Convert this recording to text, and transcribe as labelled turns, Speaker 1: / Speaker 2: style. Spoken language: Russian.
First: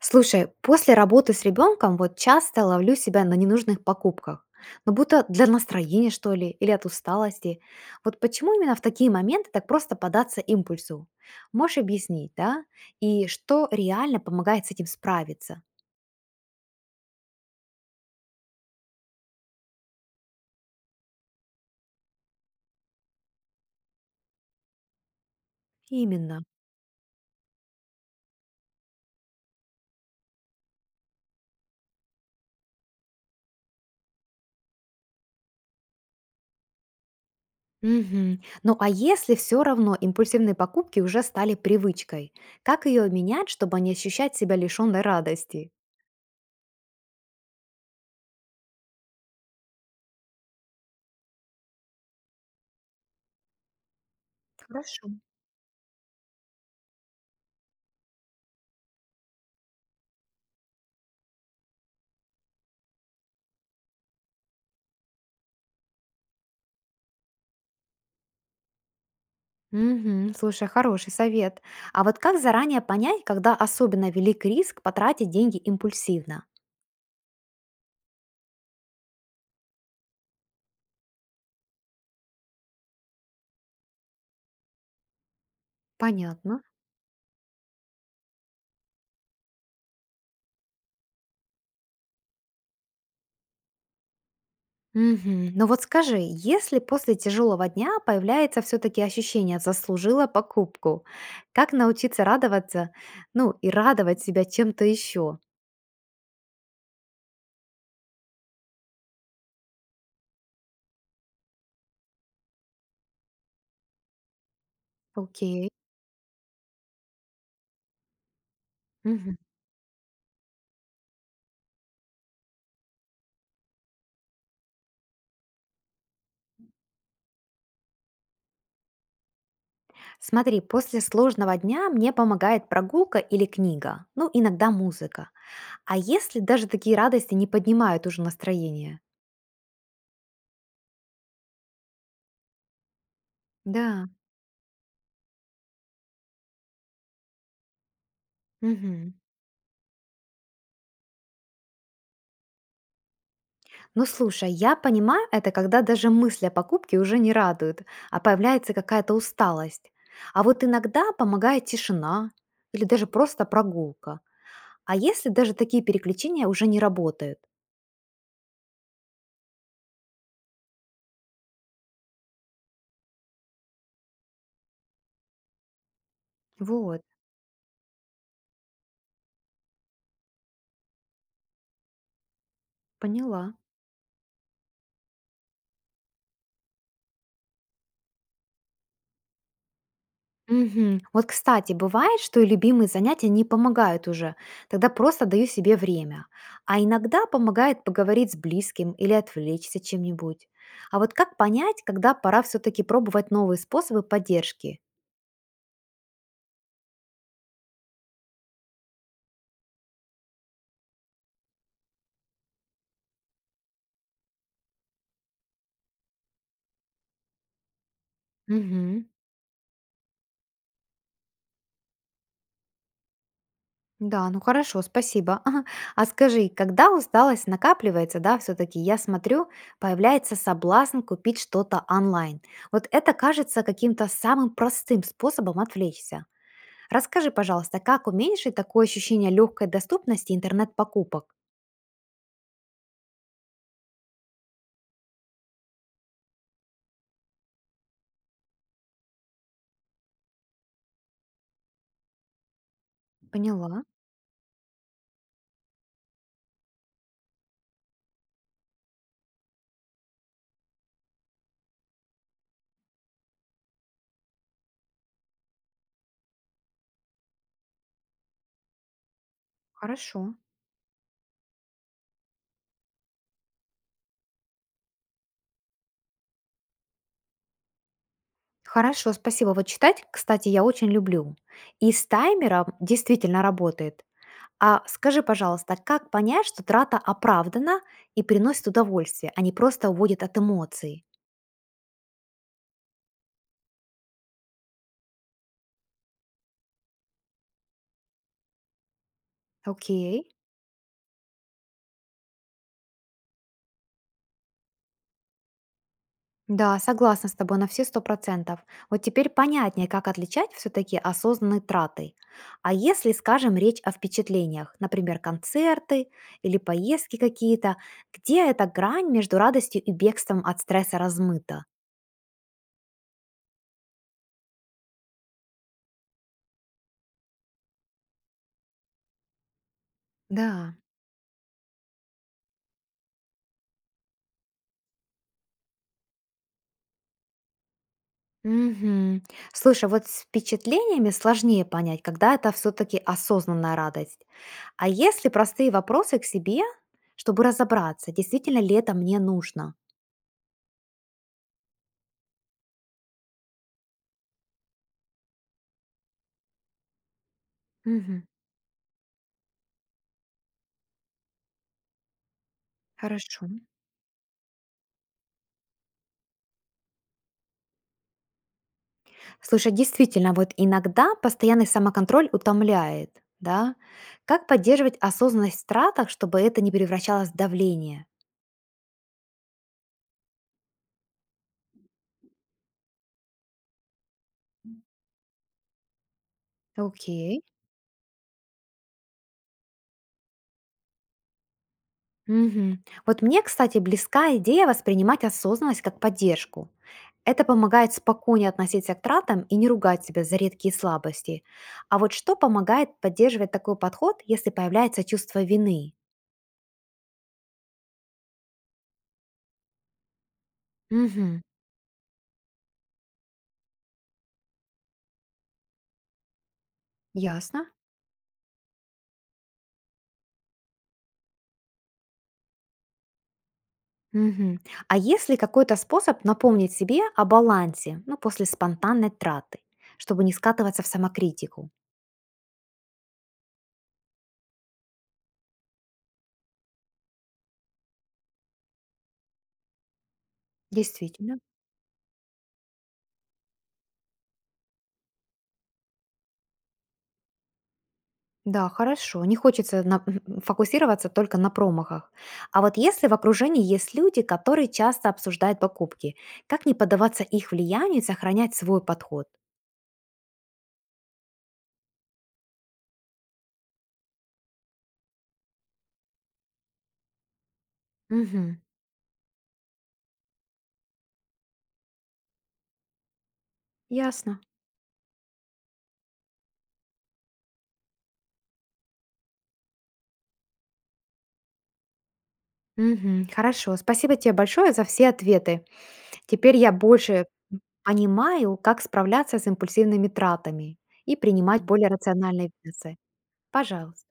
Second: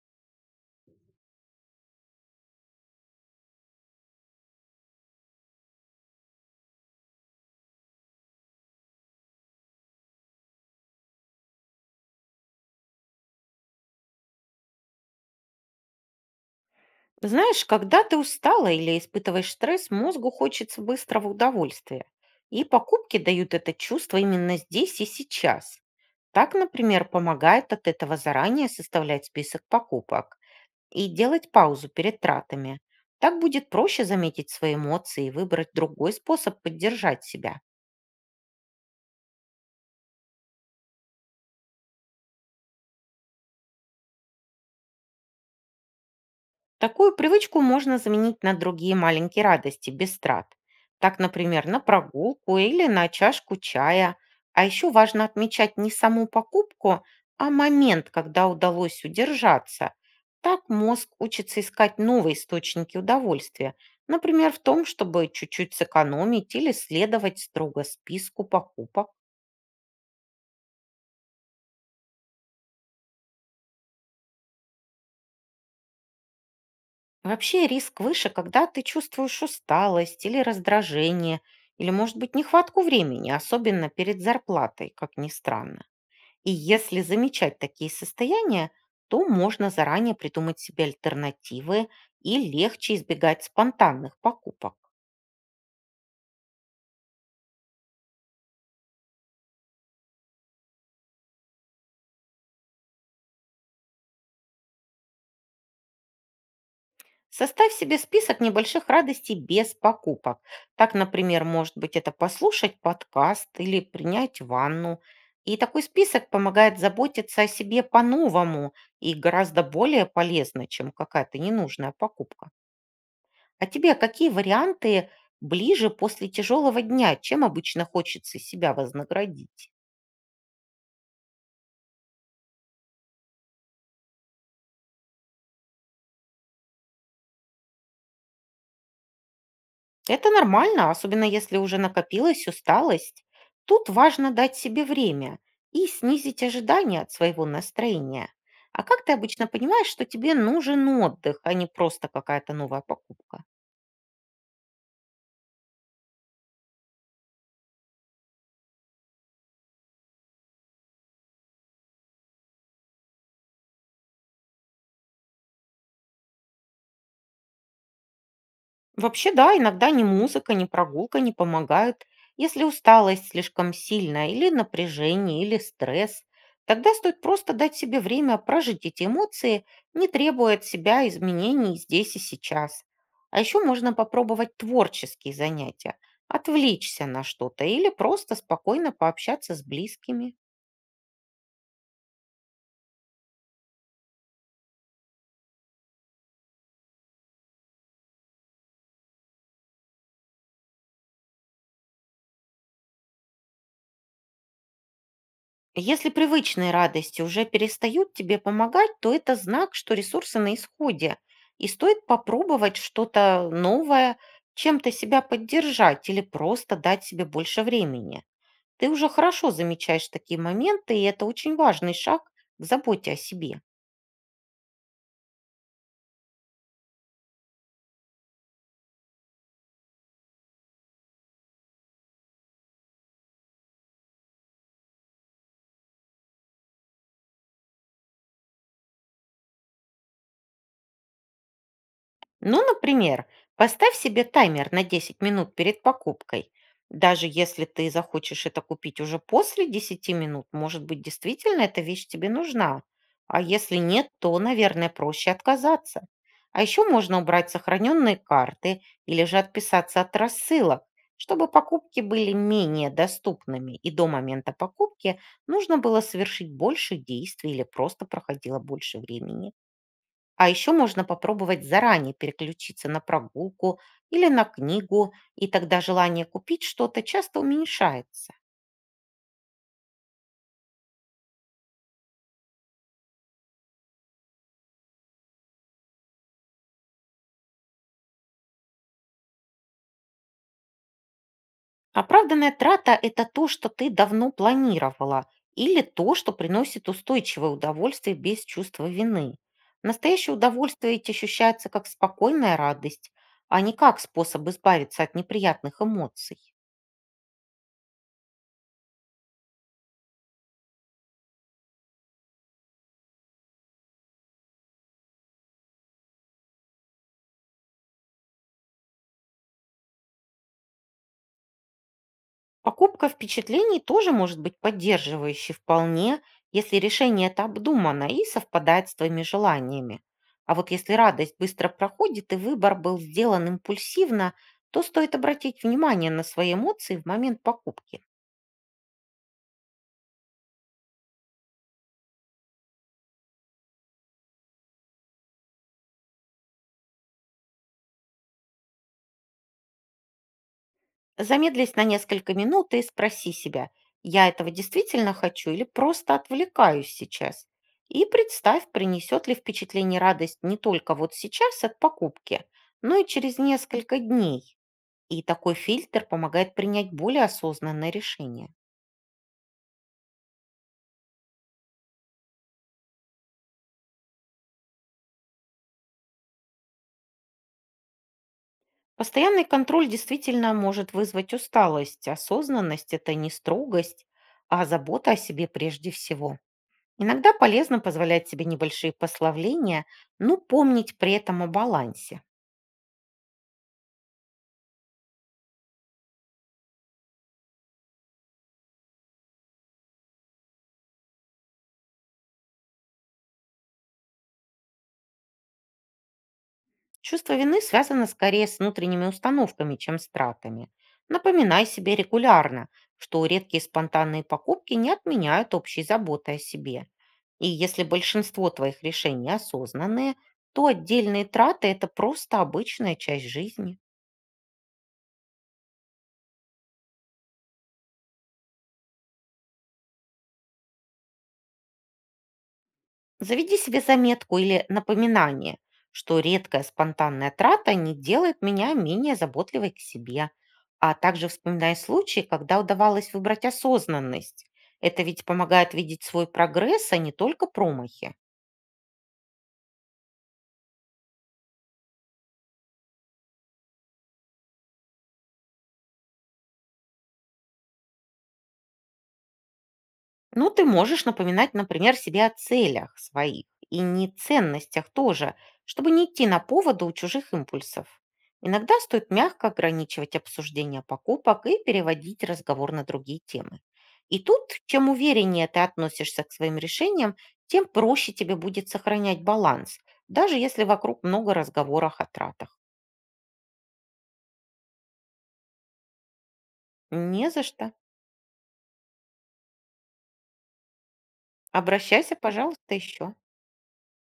Speaker 1: Слушай, после работы с ребенком вот часто ловлю себя на ненужных покупках, но будто для настроения, что ли, или от усталости. Вот почему именно в такие моменты так просто податься импульсу? Можешь объяснить, да? И что реально помогает с этим справиться?
Speaker 2: Знаешь, когда ты устала или испытываешь стресс, мозгу хочется быстрого удовольствия. И покупки дают это чувство именно здесь и сейчас.
Speaker 1: Именно.
Speaker 2: Так, например, помогает от этого заранее составлять список покупок и делать паузу перед тратами. Так будет проще заметить свои эмоции и выбрать другой способ поддержать себя.
Speaker 1: Мгм. Ну а если все равно импульсивные покупки уже стали привычкой, как ее менять, чтобы не ощущать себя лишенной радости?
Speaker 2: Такую привычку можно заменить на другие маленькие радости без трат. Так, например, на прогулку или на чашку чая. А еще
Speaker 1: Хорошо.
Speaker 2: важно отмечать не саму покупку, а момент, когда удалось удержаться. Так мозг учится искать новые источники удовольствия. Например, в том, чтобы чуть-чуть сэкономить или следовать строго списку покупок.
Speaker 1: Мгм. Слушай, хороший совет. А вот как заранее понять, когда особенно велик риск потратить деньги импульсивно?
Speaker 2: Вообще риск выше, когда ты чувствуешь усталость или раздражение, или, может быть, нехватку времени, особенно перед зарплатой, как ни странно. И
Speaker 1: Понятно.
Speaker 2: если замечать такие состояния, то можно заранее придумать себе альтернативы и легче избегать спонтанных покупок.
Speaker 1: Мгм. Но вот скажи, если после тяжелого дня появляется все-таки ощущение «заслужила покупку», как научиться радоваться, ну и радовать себя чем-то еще?
Speaker 2: Составь себе список небольших радостей без покупок. Так, например, может быть это послушать подкаст или принять ванну. И
Speaker 1: Окей.
Speaker 2: такой список помогает заботиться о себе по-новому и
Speaker 1: Мгм.
Speaker 2: гораздо более полезно, чем какая-то ненужная покупка. А тебе какие варианты ближе после тяжелого дня? Чем обычно хочется себя вознаградить?
Speaker 1: Смотри, после сложного дня мне помогает прогулка или книга, ну иногда музыка. А если даже такие радости не поднимают уже настроение?
Speaker 2: Это нормально, особенно если уже накопилась усталость. Тут
Speaker 1: Да.
Speaker 2: важно дать себе время и снизить ожидания от своего настроения. А как
Speaker 1: Мгм.
Speaker 2: ты обычно понимаешь, что тебе нужен отдых, а не просто какая-то новая покупка?
Speaker 1: Ну слушай, я понимаю это, когда даже мысли о покупке уже не радуют, а появляется какая-то усталость. А вот иногда помогает тишина или даже просто прогулка. А если даже такие переключения уже не работают?
Speaker 2: Вообще, да, иногда ни музыка, ни прогулка не помогают. Если усталость слишком сильная, или напряжение, или стресс, тогда
Speaker 1: Вот,
Speaker 2: стоит просто дать себе время прожить эти эмоции, не требуя от себя изменений здесь и сейчас. А
Speaker 1: поняла.
Speaker 2: еще можно попробовать творческие занятия, отвлечься на что-то или просто спокойно пообщаться с близкими.
Speaker 1: Мгм. Вот, кстати, бывает, что и любимые занятия не помогают уже. Тогда просто даю себе время. А иногда помогает поговорить с близким или отвлечься чем-нибудь. А вот как понять, когда пора все-таки пробовать новые способы поддержки?
Speaker 2: Если привычные радости уже перестают тебе помогать, то это знак, что ресурсы на исходе, и стоит попробовать что-то новое, чем-то себя поддержать или просто дать себе больше времени. Ты
Speaker 1: Мгм.
Speaker 2: уже хорошо замечаешь такие моменты, и это очень важный шаг к заботе о себе.
Speaker 1: Да, ну хорошо, спасибо. А скажи, когда усталость накапливается, да, все-таки я смотрю, появляется соблазн купить что-то онлайн. Вот это кажется каким-то самым простым способом отвлечься. Расскажи, пожалуйста, как уменьшить такое ощущение легкой доступности интернет-покупок?
Speaker 2: Ну, например, поставь себе таймер на 10 минут перед покупкой. Даже если ты захочешь это купить уже после 10 минут, может быть, действительно эта вещь тебе нужна. А если
Speaker 1: Поняла.
Speaker 2: нет, то, наверное, проще отказаться. А еще можно убрать сохраненные карты или же отписаться от рассылок, чтобы покупки были менее доступными, и до момента покупки нужно было совершить больше действий или просто проходило больше времени.
Speaker 1: Хорошо.
Speaker 2: А еще можно попробовать заранее переключиться на прогулку или на книгу, и тогда желание купить что-то часто уменьшается.
Speaker 1: Хорошо, спасибо. Вот читать, кстати, я очень люблю. И с таймером действительно работает. А скажи, пожалуйста, как понять, что трата оправдана и приносит удовольствие, а не просто уводит от эмоций?
Speaker 2: Оправданная трата– это то, что ты давно планировала, или то, что приносит устойчивое удовольствие без чувства вины.
Speaker 1: Окей.
Speaker 2: Настоящее удовольствие ведь ощущается как спокойная радость, а не как способ избавиться от неприятных эмоций.
Speaker 1: Да, согласна с тобой на все 100%. Вот теперь понятнее, как отличать все-таки осознанные траты. А если, скажем, речь о впечатлениях, например, концерты или поездки какие-то, где эта грань между радостью и бегством от стресса размыта?
Speaker 2: Покупка впечатлений тоже может быть поддерживающей вполне, если решение это обдумано и совпадает с твоими желаниями. А вот
Speaker 1: Да.
Speaker 2: если радость быстро проходит и выбор был сделан импульсивно, то стоит обратить внимание на свои эмоции в момент покупки.
Speaker 1: Мгм. Слушай, вот с впечатлениями сложнее понять, когда это все-таки осознанная радость. А если простые вопросы к себе, чтобы разобраться, действительно ли это мне нужно?
Speaker 2: Замедлись на несколько минут и спроси себя, я этого действительно хочу или просто отвлекаюсь сейчас? И
Speaker 1: Мгм.
Speaker 2: представь, принесет ли впечатление радость не только вот сейчас от покупки, но и через
Speaker 1: Хорошо.
Speaker 2: несколько дней. И такой фильтр помогает принять более осознанное решение.
Speaker 1: Слушай, действительно, вот иногда постоянный самоконтроль утомляет, да? Как поддерживать осознанность в тратах, чтобы это не превращалось в давление?
Speaker 2: Постоянный контроль действительно может вызвать усталость. Осознанность– это не строгость, а забота о себе прежде всего. Иногда
Speaker 1: Окей.
Speaker 2: полезно позволять себе небольшие пославления, но помнить при этом о балансе.
Speaker 1: Мгм. Вот мне, кстати, близка идея воспринимать осознанность как поддержку. Это помогает спокойнее относиться к тратам и не ругать себя за редкие слабости. А вот что помогает поддерживать такой подход, если появляется чувство вины?
Speaker 2: Чувство вины связано скорее с внутренними установками, чем с тратами.
Speaker 1: Мгм.
Speaker 2: Напоминай себе регулярно, что редкие спонтанные покупки не отменяют общей заботы о себе. И
Speaker 1: Ясно.
Speaker 2: если большинство твоих решений осознанные, то отдельные траты– это просто обычная часть жизни.
Speaker 1: Мгм. А есть ли какой-то способ напомнить себе о балансе, ну, после спонтанной траты, чтобы не скатываться в самокритику?
Speaker 2: Заведи себе заметку или напоминание, что редкая спонтанная трата не делает меня менее заботливой к себе. А также
Speaker 1: Действительно.
Speaker 2: вспоминай случаи, когда удавалось выбрать осознанность. Это ведь помогает видеть свой прогресс, а не только промахи.
Speaker 1: Да, хорошо. Не хочется фокусироваться только на промахах. А вот если в окружении есть люди, которые часто обсуждают покупки, как не поддаваться их влиянию и сохранять свой подход?
Speaker 2: Ну, ты можешь напоминать, например, себе о целях своих и не ценностях тоже, чтобы не идти на поводу у чужих импульсов.
Speaker 1: Мгм.
Speaker 2: Иногда стоит мягко ограничивать обсуждение покупок и переводить разговор на другие темы. И
Speaker 1: Ясно.
Speaker 2: тут, чем увереннее ты относишься к своим решениям, тем проще тебе будет сохранять баланс, даже если вокруг много разговоров о тратах.
Speaker 1: Мгм. Хорошо. Спасибо тебе большое за все ответы. Теперь я больше
Speaker 2: Не за что.
Speaker 1: понимаю, как справляться с импульсивными тратами и принимать более
Speaker 2: Обращайся,
Speaker 1: рациональные
Speaker 2: пожалуйста,
Speaker 1: весы.
Speaker 2: еще.
Speaker 1: Пожалуйста.